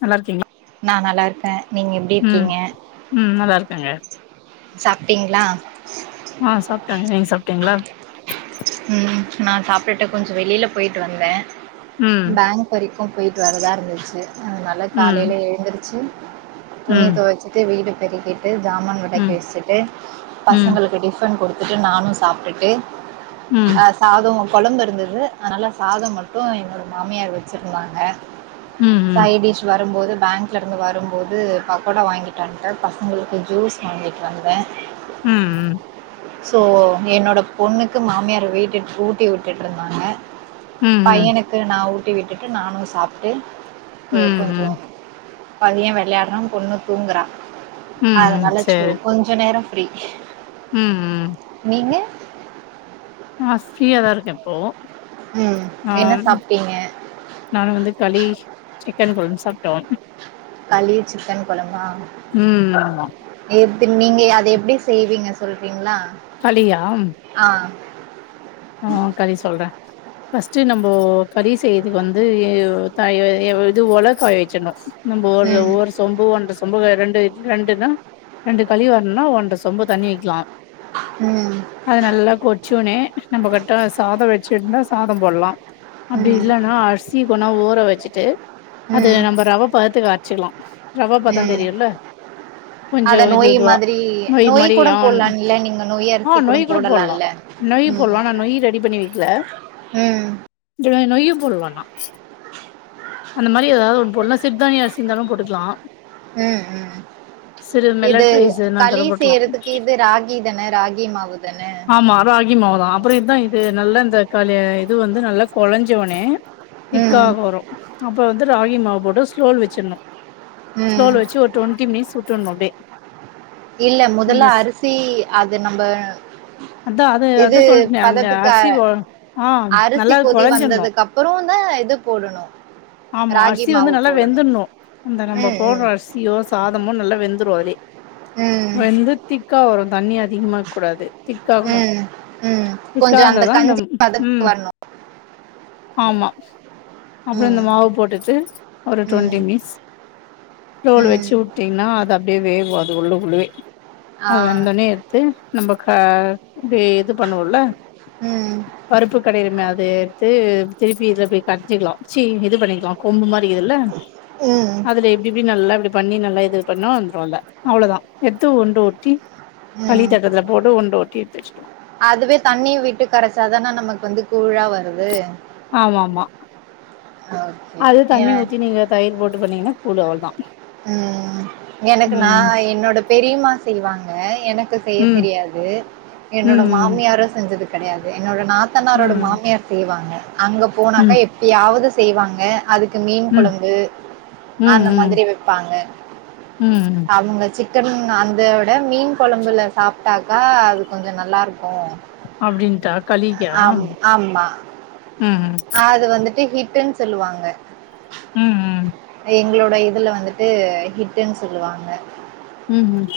நல்லா இருக்கீங்க நான் நல்லாிருக்கேன் நீங்க எப்படி இருக்கீங்க ம் நல்லா இருக்கேங்க சாப்பிட்டீங்களா ஆ சாப்ட்டேங்க நீங்க சாப்ட்டீங்களா ம் நான் சாப்பிட்டுட்ட கொஞ்சம் வெளியில போயிட்டு வந்தேன் ம் பேங்க வ அக்கும் போயிவிட்டு வரதாக இருந்துச்சு நல்ல ம் காலையில் எழுந்திருச்சி ம் புனித வச்சு வீட்டு பெ கேட்டு [unintelligible] து சாமான் விடைக்க ம் வச்சட்டு ம் பசங்களுக்கு டிபன் கொடுத் த்துட்டு நானும் சாப்பிட்டுட்டு ம் அஹ் சாதம் குழம்பு இருந்தது அதனால சாதம் மட்டும் என்னோட மாமியார் வச்சிருந்தாங்க ம் ம் சை டிஷ் வரும்போது பேங்க்லேருந்து வரும்போது பகோடா வாங்கிட்டு வந்துட்டேன் பசங்களுக்கு ஜூஸ் வாங்கிகிட்டு வந்தேன் உம் உம் சோ என்னோட பொண்ணுக்கு மாமியார் இருக் வீட்டுக் ஊட்டி விட்டுட்டு இருந்தாங்க ம் ம் பையனுக்கு நான் ஊ ஊட்டி விட்டுட்டு நானும் சாப்ட்டு ம் ஆ ம் ம் கொஞ்சோம் பையன் விளையாட்றான் பொண்ணு தூங்குறா அது ம் நல்லாச்சு கொஞ்ச நேரோம் அப்டி உம் உம் ஆஹ் பிரியாதான் இருக்கேன் இப்போ உம் ஆ என்ன சாப்ட்டீங்க நானு வந்து களி சிக்கன் குழம்பு சாப்டோம் களி சிக்கன் குழம்ப உம் ஆமா நீங்க அத எப்டி செய்வீங்க சொல்றீங்களா களியா ஆ. ஆ களி சொல்றேன் பஸ்ட் நம்போ களி செய்றதுக்கு வந்து இது தாயோ ஒல காய வச்சிணும் நம்ப ம். ஒரு சொம்பு ஒன்ற சொம்பு ரெண்டு ரெண்டுன்னா ரெண்டு கழிவருனுனா ஒன்ற சொம்பு தண்ணி வக்கிலாம் ம். அது நல்லா கொதிச்சோனே நம்ம கிட்ட சாதம் வெச்சுருந்தா சாதம் போட்லாம் அப்டி ம். இல்லன்னா அரிசி அப்பனா ஊற வச்சுட்டு அது நம்ம ரவ பாத்து கரச்சிக்கலாம் உம் அத கொஞ்சோ இது நொய் இதுவா மாரி நொய் மாரி கூட ஆன் போட்லா இல்ல நீங்க நொய் அரிசி கூட போடலால்ல உம் போட்லாம் நான் நொய் ரெடி பண்ணி வைக்கல ம் [unintelligible] நொய்யும் போடலானா அந்த மாரி ஏதாவது ஒண்ணு போடலா சிறுதானிய அரிசி இருந்தாலும் போட்டுக்கலாம் ம் ம் இது மெலட் ரைஸ் எதுனா இருந்தாலு களி போட்டுக்கலா செய்றதுக்கு இது ராகி தானே ராகி மாவு தானே கு அப்புறம் இதான் இது நல்லா இந்த கலிய இது வந்து நல்லா கொழஞ்சோனே ம் திக்காக வரும் அப்ப வந்து ராகி மாவு போட்டு ஸ்லோல வச்சிணும் ஸ்லோல ம் வச்சு ஒரு டுவெண்ட்டி மினிட்ஸ் வுட்றனும் அப்டியே இல்ல அந்த மொதல்ல அரிசி அது நம்ம இது சொல்லனேன் அந்த பதத்துக்கு அரிசி அ- ஆஹ் அரிசி நல்லா கொதி கொலஞ்சடணும் வந்ததுக்கு அப்புறம் தான் இது போடணும் ஆமா ராகி அரிசி மாவு வந்து நல்லா போடணும் வெந்துட்ணும் அந்த நம்ம ம் போடுற ம் அரிசியோ சாதமோ நல்லா வெந்துரு அதிலயே ம் வெந்துத்திக்கா வரும் தண்ணியா திகமா இருக் கூடாது திக் காகணும் உம் கொஞ்சம் அந்த கஞ்சி ம் பதத்துக்கு வரணும் ஆமா அப்புறம் ம் இந்த மாவு போட்டுட்டு ஒரு ம் டுவெண்ட்டி மினிட்ஸ் டோல் ம் வச்சு வுட்டீங்ன்னா அத அப் அ வே அது உள்ள உள்ளுவே ஆ அது வந்தோனே எடுத்து நம்ம கா தே இது பண்ணுவம்ல ம் பருப்பு கடையிர அது எடுத்து திருப்பி இதுல போய் க்சிக்கலாம் சி இது பண்ணிக்கலாம் கொம்பு மாதிரி [unintelligible] ம் அதுல எப்டி போய் நல்லா இப்டி பண்ணி நல் இது பண்ணும் வந்துரும்ல அவ்வளவுதான் எடுத்து உண்டு ஓட்டி ம் பளித்தட்டத்துல போட்டு உண்ட வுட்டி எடுத்துச்சுட்டோம் அதுவே தண்ணிய விட்டு கரைச்சாதான நமக்கு வந்து கூழா வருது ஆமா ஆமா ஓகே அது ஏ தண்ணி ஊத்தி நீங்க தயிர் போட்டு பண்ணீங்கன்னா [unintelligible] தான் உம் எனக்கு நான் என்னோட பெரியமா செய்வாங்க எனக்கு செய்ய ம் தெரியாது என்னோட ம் மாமியாரோ செஞ்சதுக்கு கிடையாது என்னோட ம் நாத்தன்னாரோட ம் மாமியார் செய்வாங்க அங்க போனாக்கா ம் எப்படியாவது செய்வாங்க அதுக் கு மீன் ம் குழம்பு ம் அந்த ம் மாதிரி வ ப்பாங்க ம் அவங்க சிக்கன் அந்த விட மீன் குழம்புல சாப்பிட்டாக்கா அது கொஞ்ச நல்லா இருக்கு அப்படின்டா ஆம் ஆமா ம் அது வந்துட் ஹிடன்னு சொல்லுவாங்க உம் உம் எங்களோட இதுல வந்துட்டு ஹட்டுன்னு சொல்லுவாங்க உம் உம்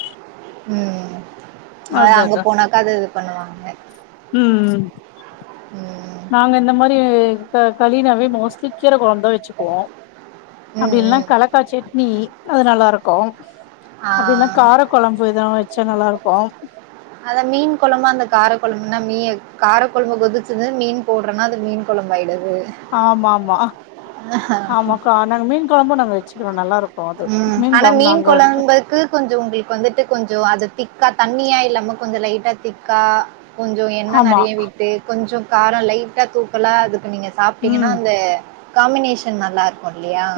உம் அதன அங்க போனாக்கா அது பண்ணுவாங்க உம் உம் ம். நாங்க இந்த மாரி ப்ப கலனாவே மோஸ்ட்லி கீரை குழந்தான் வேச்சுக்குவோம் ம், அப்படி ம். இல்லையானா கலக்கா சட்னி அது நல்லா இருக்கும் ஆ. அப்படில்னா கார குழம்பு இததான் வச் பச்ச நல்லா இருக்கும் அத மீன் குழம்ப அந்த காரக்குழம்புனா மீ காரக்குழம்பு கொதிச்சது மீன் போடுறேன்னா அது மீன் குழம்பு ஆயிடு ஆமா ஆமா ஆமாக நாங்க மீன் குழம்பு நாங்க வச்சு நல்லா இருக் உம் ஆனா மீன் குழபக்கு கொஞ்சம் உங்களுக்கு வந்துட்டு கொஞ்சம் அத திக்கா தண்ணியா இல்லாம கொஞ்ச லைட்டா திக்கா கொஞ்ச எண்ணெ ஆமா நெறய வீட்டு கொஞ்சம் காரம் லைட்டா தூக்கலா அது இப்ப நீங்க சாப்பிட்டீங்கன்னா ம் அந்த காம்பினேஷன் நல்லா இரு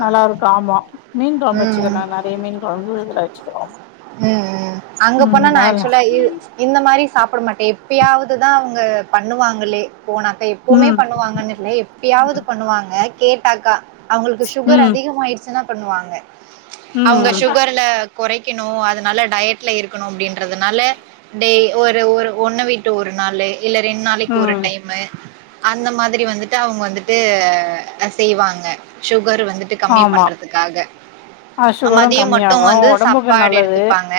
நல்லா இருக்கும் ஆமா மீன் மீன் கொழம்பச்சுக்க ம். ந நறைய மன் கொழம்பு இதுல வெச்சிக்கிறோம் ஹம் அங்க போனா நான் ஆக்சுவலா இந்த மாரி சாப்பிட மாட்டேன் எப்பயாவதுதான் அவங்க பண்ணுவாங்களே போனாக்க எப்பவுமே ம் பண்ணுவாங்கன்னு இல்ல எப்பயாவது பண்ணுவாங்க கேட்டாக்கா அவங்களுக்கு சுகர் ம் அதிகமா ஆயிடுச்சுன்னா பண்ணுவாங்க அவங்க ம் ம் சுகர்ல குறை க்கணும் அதனால டயட்ல இருக்கணும் அப்படின்றதுனால டெய் ஒரு ஒரு ஒன்னு வீட்டு ஒரு நாளு இல்ல ரெண்டு நாளைக்கு ஒரு ம் டைமு அந்த மாதிரி வந்துட்டு அவங்க வந்துட்டு செய்வாங்க சு சுகர் வந்துட்டு கம்மி ஆமா பண்றதுக்காக ஆ நம்ம சுகரும் மதியோ மட்டும் கம்மியாகு வந்து சாப் ஒடம்புக்கு சாப்பாட் நல்லது எடுத்துப்பாங்க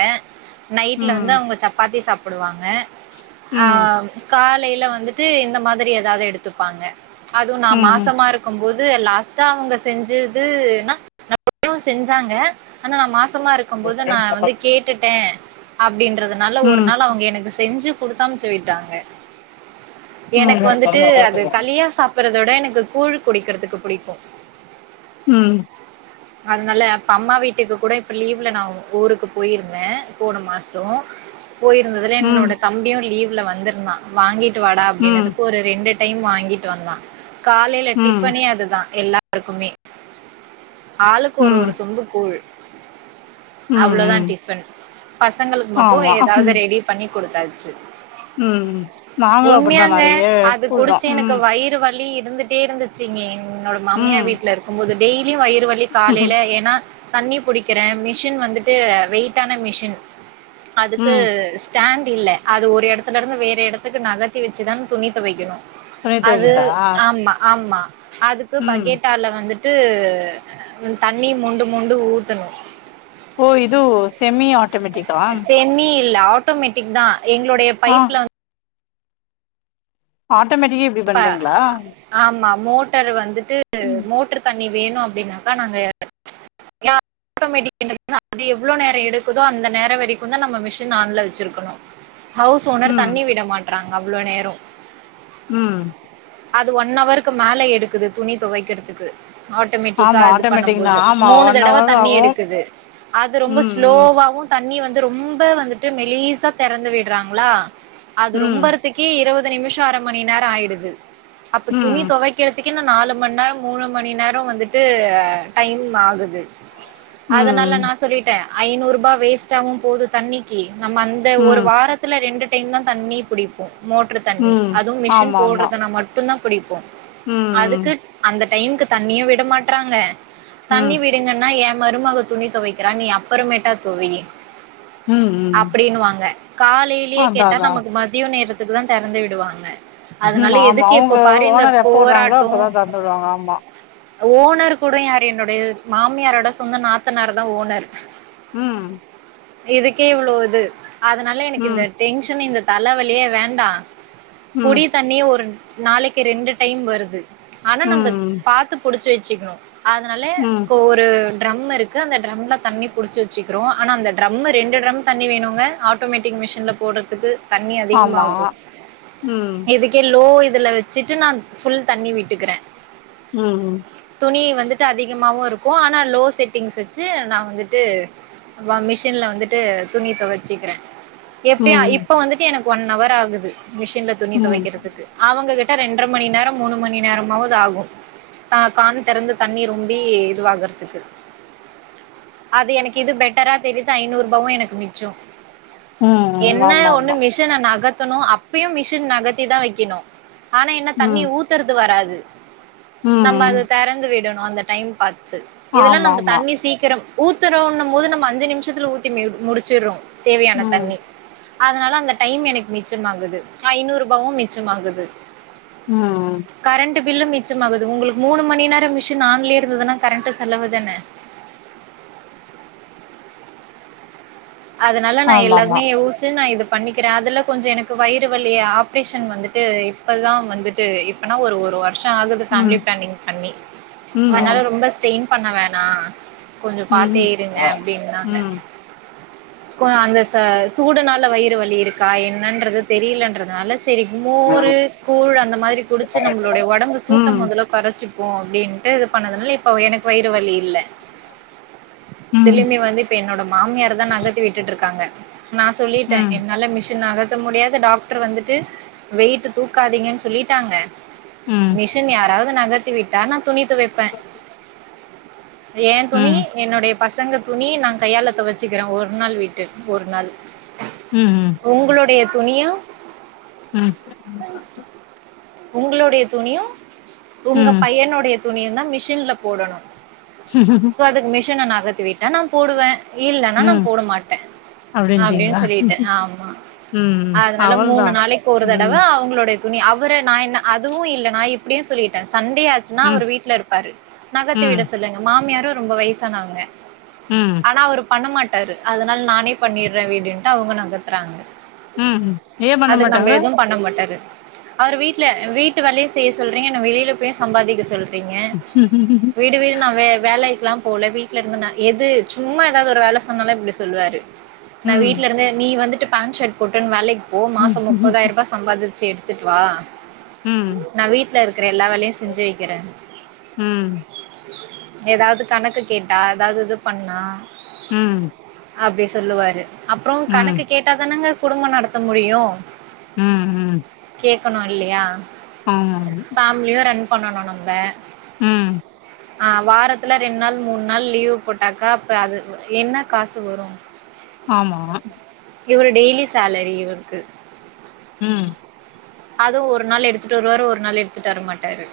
நைட்ல வந்து ம் அவங்க சப்பா ப்பாதி சாப்பிடுவாங்க ங்க ம் ஆம் கால் லையில வந்துட்டு இந்த மாதிரி ஏதாது எடுத்துப்பாங்க அதுவு நா ம் ம் ம் மாசமா இருக்கும் போது ந்து லாஸ்டா அவங்க செஞ்சது நா நா செஞ்சாங்க ஆனா நான் மாசமா ம் பக்கும்போது நா வந்து கேட்டுட்டே அப்டின்றதுனால ஒரு நாள் அவங்க எனக்கு செஞ்சு குடுத்தாமச்சு விட்டாங்க ம் ம் ம் எனக்கு வந்துட்டு அது கலியா சாப்பிறதோட எனக்கு ங்க கூழ் குடிக்கிறதுக்கு புடிக்கு உம் அதனால அப்ப அம்மா வீட்டுக்கு கூட இப்ப லீவ் ல நா ஊருக்கு போயிருந்தேன் போன மாசோ போயிருந்ததுல என்னோட தம்பியு லீவ் ல வந்திருந்தான் வாங்கி வாடா ம் அப்பிடினதுக்கு ஒரு ரெண்டு டோ டைம் வாங்கிட்டு வந்தான் காலையில டிஃபனே அதுதா எல்லா ருக்குமே ஆளுக்கு ஒரு ம் ஒரு சொம்பு கூழ் [unintelligible] ம் அவ்ளோதா ம் டிஃபன் பசங்களுக்கு மட்டு ஆமா ஏதாது ரெடி பண்ணி கொடுத்தாச்சு உம் நாங்களும் அப்படிதான் நிறைய அது கூல் தா குடிச்சு எனக்கு உம் வயிறு வலி இருந்துட்டே இருந்துச்சுங்க என்னோட மாமியர் வீட்ல இருக்கும்போது டேய் லி வயிறு வலி ம் காலையில ஏனா தண்ணி குடிக்கிறேன் மி மிஷின் வந்துட்டு வெயிட்டான மிஷின் அதுக்கு ஸ்டன் இல்ல அது ஒரு இடத்துல இருந்து வேற இடத்துக்கு நகத்தி வச்சு தான் துணி துவைக்கணும் துணி அது தொவைக்குதா ஆம்மா ஆம்மா அதுக்கு ம் பக்கேட்டால வந்து டு தண்ணி மொண்டு மொண்டு ஊத்தணும் ஓ இதுவு செம்மி ஆட்டோமேட்டிக்கா செமி இல்ல ஆட்டோமேட்டிக் தான் எங்களுடைய ஆ பைப்ல ஹாட் ஆட்டோமேட்டிக்கே இப்டி பண்றீங்களா ஆமா மோட்டர் வந்து ட்டு ம் மோட்டர் தன் நீ வேணும் அப்டின்னாக்கா நாங்க ஆட்டோமேட்டிக் அது எவ்வளவு நேரம் எடுக்குதோ அந்த நேரம் வரைக்கும் தான் நம்ம மிஷின் ஆன்ல வச்சிருக்கணும் ஹவுஸ் ஓனர் ம் தண்ணி விட மாட் ரங்க அவளோ நேரம் உம் அது ஒன் அவருக்கு மேல எடுக்குது துணி துவைக்கிறதுக்கு ஆட்டோமேட்டிக்கா ஆமா இது பண்ணும் ஆட்டோமேட்டிக்னா போது ஆமா மூணு ஒன் தடவ ஹவர் ஆகு எடுக்குது அது ம் ரொம்ப ம் ஸ்லோவவும் த தண்ணி வந்து ரொம்பா வந்துட்டு மெலிசா திறந்து விடுறாங்களா அது ரொம்பர்த்துக்கு இருவது நிமிஷம் அரை மணி நேரம் ஆயிடுது அப்ப துணி ம் துவைக்க திக்குன்னு நாலு மணி நேரம் மூணு மணி நேரம் வந்துட்டு டைம் ஆகுது அதனால ம் நான் சொல்லிட்ட ஐநூறு ரூபா வேஸ்ட் ஆவும் போகுது தண்ணிக்கு நம்ம அந்த ஒரு ம் வாரத்துல ரெண்டு டைம்தா தண்ணி புடிப்போம் மோட்ரு தண்ணி ம் அதுவும் மிஷின் ஆமா ஆமா போடுறதுனா மட்டும்தா பிடிப்போம் அதுக்கு ம் அந்த டைமுக்கு தண்ணியும் விட மாட்றாங்க ம் தண்ணி விடுங்க என் மருமக துணி துவைக்கிறான் நீ அப்புறமேட்டா தொவி ம் ம் அப்படின்னு வாங்க காலையிலயே அதா கேட்டா அதா நமக்கு மதியம் நேரத் துக்கு தான் திறந்து விடுவாங்க ம் அதனால ஆமா எதுக்கு அவங்க இப்ப பாரு இந்த ஓனர் எப்ப வறாங்களோ போராட்டம் அப்பதான் தொறந்து விடுவாங்க ஆமா ஓனர் கூட யார் என்னுடைய மாமியாரோட சொந்த நாத்தனார் தான் ஓனர் உம் இதுக்கே இவ்வளவு இது அதனால எனக்கு இந்த ம் டென்ஷன் இந்த தலைவலியே வேண்டாம் குடி ம் தண்ணி ஒரு நாளைக்கு ரெண்டு டைம் வருது ஆனா நம்ம ம் பாத்து புடிச்சு வச்ச சிகா அதனாலே ம் ஒரு ட்ரம் இருக்கு அந்த ட்ரம்ல தண்ணி புடிச்சி வச்சுக்கிறோம் ஆனால் அந்த ட்ரம்மில ரெண்டு ட்ரம் தண்ணி வேணுங்க ஆட்டோமேட்டிக் மிஷினில போடுறதுக்கு தண்ணி ஆமா அதிகமாகும் ம் இதுக்கே லோ இதுல வச்சுட்டு நான் புல் தண்ணி விட்டுக்கிறேன் உம் உம் தண்ணி வந்துட்டு அதிகமாவும் இருக்கும் ஆனா லோ செட்டிங்ஸ் வச்சு நான் வந்துட்டு மிஷின்ல வந்துட்டு துணி தொவச்சிக்கிறேன் எப்படியு ம் இப்ப வந்துட்டு எனக்கு ஒன் ஹவர் ஆகுது மிஷின்ல துணி ம் துவைக்கிறதுக்கு அவங்க கிட்ட ரெண்ரமணி நேரம் மூணு மணி நேரமாவது ஆகும் கான் திறந்த தண்ணி ரொம்பி வாங்கறதுக்கு அது எனக்கு இது பெட்டரா தெரியுது ஐநூறு ரூபாவும் எனக்கு மிச்சம் ம் என்ன ஆமா ஒண்ணு ஆமா மிஷ நகத் த்தணும் அப்பயும் மிஷின் நகத்தி தான் வைக்கணு ஆனா என்ன தண்ணி ம் ஊத்துறது வராது ம் நம்ம அத தெறந்து விடணு அந்த டைம் பாத் து இதெல்லாம் ஆமா நம்ம ஆமா தண்ணி சீக்கிரம் ஊத்துறோன்னும் போது நம்ம அஞ்சு நிமிஷத்துல ஊற்றி மே முடிச்சிடுறோம் தேவையான ம் தண்ணி அதனால அந்த டைம் எனக்கு மிச்சமாகுது ஐநூறு ரூபாவும் மிச்சமாகுது உம் ட்டு பில்லும் மிச்சமாகுது உங்களுக்கு மூணுமணி நேரம் மிஷின் ஆன்லே இருந்துத்துன கரண்ட்டு சொலவு தானே அதனால நா ஆமா ஆமா எல்லாமே யோச்சு நா இது பண்ணிக்கிற அதுல கொஞ்ச எனக்கு வயிறு வலிய ஆப்ரேஷன் வந்துட்டு இப்பதான் வந்துட்டு இப்பனா ஒரு ஒருவ வாஷம் ஆகுது ம் ஃபேமிலிபிளானிங் பண்ணி ம் அதுனால ரொம்ப ஸ்டென் பண்ண வேணா கொஞ்ச பாத்தே ம் இருங்க அப்படின்னாங்க கோ அந்த ச சூடுனால வயிறு வலி இருக்கா என்னன்றது தெரியலன்றதுனால சேரி ம் மோர் ம் கூழ் அந்த மாதிரி குடிச்சு நம்மலோடைய உடம்பு சூட்ட ம் முதல்ல கொறைச்சி ஓ அப்டின்னுட்டு இது பண்ணதுனாலப் இப்ப எனக்கு வயிறு வலி இல்ல ம் திரும்பி வந்து இப்ப என்னோட மாமியார் தான் நக விட்டுட்டு இருக்காங்க நா சொல்லிட்டேன் ம் என்னால மிஷின் ஆக முடியாத டாக்டர் வந்துட்டு வெயிட்டு தூக்காதீங்கன்னு சொல்லிட்டாங்க ம் ம் மிஷன் யாராவத நகர்த்திவிட்டா நா துணி துவைப்ப ஏன் துணி ம் என்னுடைய பசங்க துணி நா கையாள துவச்சுக்கிறே ஒரு ஒரு நாள் விட்டு ஒரு நாள் ம் உங்களுடைய துணியா ம் உங்களுடைய துணியும் உங்க ம் பையனுடைய துணியும் தான் மிஷின்ல போடணும் சோ அதுக்கு மிஷன நா நகதி விட்டா நான் போடுவேன் இல்லனா நா ம் போட மாட்டேன் அப்படின்னு அப்டின்ட்டீங்களா சொல்லிட்டேன் ஆமா ம் அதனால மூணு அவள்தா நாளைக்கு ஒரு ம் தடவை அவுங்களோட துணி அவரை நான் என்ன அதுவும் இல்லனா இப்படியும் சொல்லிட்டேன் சண்டையாச்சுனா ம் அவரு வீட்டுல இருப்பாரு நகர்தி ம் விட சொல்லுங்க மாமியாரும் ரொம்ப வயசானவங்க ம் ஆனா அவரு பண்ண மாட் டாரு அதனால நானே பண்ணிடுறேன் விடுன்ட்டு அவுங்க நகத்றாங்க ம் ஏ பண்ண அது நம்ம மாட்டாங்க எதுவும் பண்ண மாட்டாரு அவரு வீட்டுல வீட்டு வேலையும் செய்ய சொல்றீங்க என்ன வெளியில போயும் சம்பாதிக்க சொல் றீங்க வீடு வீடு நான் வே வேலை எலாம் போல வீட்டல இருந்து நா எது சும்மா ஏதாவது ஒரு வேலை அதனால இப்டி சொல்வாரு நான் ம் வீட்டு்ல இருந்தே நீ வந்துட்டு பேண்ட் ஷர்ட் போட்டு வேலைக்கு போ ம் மாசம் முப்பதாயிரம் சம்பாதிச் எடுத்துட்டு வா ம் நான் வீட்டுல இருக்கிற எல்லா வேலையும் செஞ்சு வைக்கிறேன் ம் ஏதாவது கணக்கு கேட்டா ஏதாவது இது பண்ணா உம் அப்படி சொல்லுவாரு அப்புறம் கணக்கு கேட்டாதானுங்க குடும்பம் நடத்த முடியும் உம் உம் கேட்கணும் இல்லையா ஆமாங்க பண்ணணும் நம்ப உம் ஆஹ் வாரத்துல ரெண்டு நாள் மூணு நாள் லீவு் போட்டாக்கா அப்ப அது என்ன காசு வரும் ஆமா இவரு டெய்லி சேலரி இவருக்கு உம் அதுவும் ஒரு நாள் எடுத்துட்டு வருவாரு ஒரு நாள் எடுத்துட்டு வரமாட்டாரு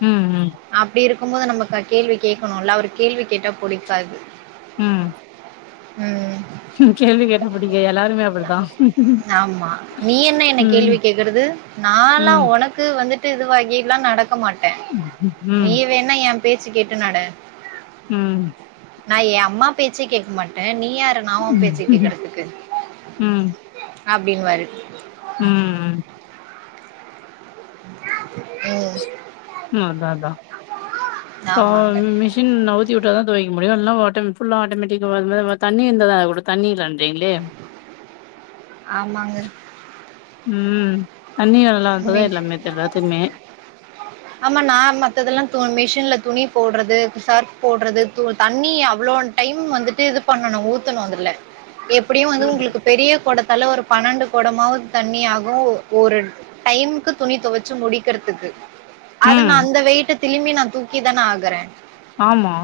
ம் ம் அப்படி இருக் பாக்கும்போது நமக்கு கேள்வி கேட்கணுல்ல அவுரு கேள்வி கேட்டா புடிக்காது உம் க்குங் கேள்வி கேட்டா பிடிக்க எல்லாருமே அப்பிடித்தான் உம் கு நானலாம் உனக்கு வந்துட்டு இதுவாகி எல்லாம் நடக் மாட்டேன் நீ ம் வேணா என் பேச்சு கேட்டு நட ம் நா என் அம்மா பேச்சே கேக்க மாட்டேன் நீயாரு நா உன் பேச்சை ம் கேட்கிறதுக்கு அப்பிடின்னுவாரு உம் உம் அதான் அதான் ஆமாங்க மிஷின் நவுத்தி வுட்டாதான் துவைக்க முடிவெல்லாம்டோ புல்லாக ஆட்டோமாட்டிக்காக தண்ணி இருந்தத அதது கூட தண்ண இல்ல ஆமாங்க உம் ஆமா நான் மத்ததெல்லாம் து மிஷின்ல துணி போடுறது சர்ப் போடறது தண்ணி அவ்வளவு டைம் வந்துட்டு இது பண்ணணும் ஊத்தணும் அதுல எப்புடியும் வந்து ம், உங்களுக்கு பெரிய குடத் தல ஒரு பன்னெண்டு கொடமாவது தண்ணி ஆகும் ஒரு டைமுக்கு துணி துவச்சு முடிக்கிறதுக்கு அத நான் ம். அந்த வெயிட்ட திளிம்பி நான் தூக்கி தானே ஆகுறேன் ஆமா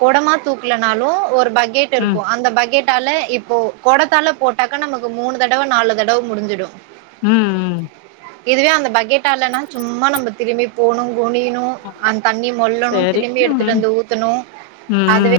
கொடமா தூக்கலனாலும் ஒரு பக் கேட் ம், இருக்கும் அந்த பக்கெட் னால இப்போ குடத்தால போட்டாக்க நமக்கு மூணு தடவை நாலு தடவ முடிஞ்சிடும் உம் உம் இதுவே அந்த பகெட்டா இலான்னா சும்மா நம்ம திரும்பி போணும் குனியனும் ம். அந்த தண்ணி மொல்லணும் சரி. திலிம்பி ம், எடுத்துட்டு வந்து ஊத்தணும் ம். அதுவே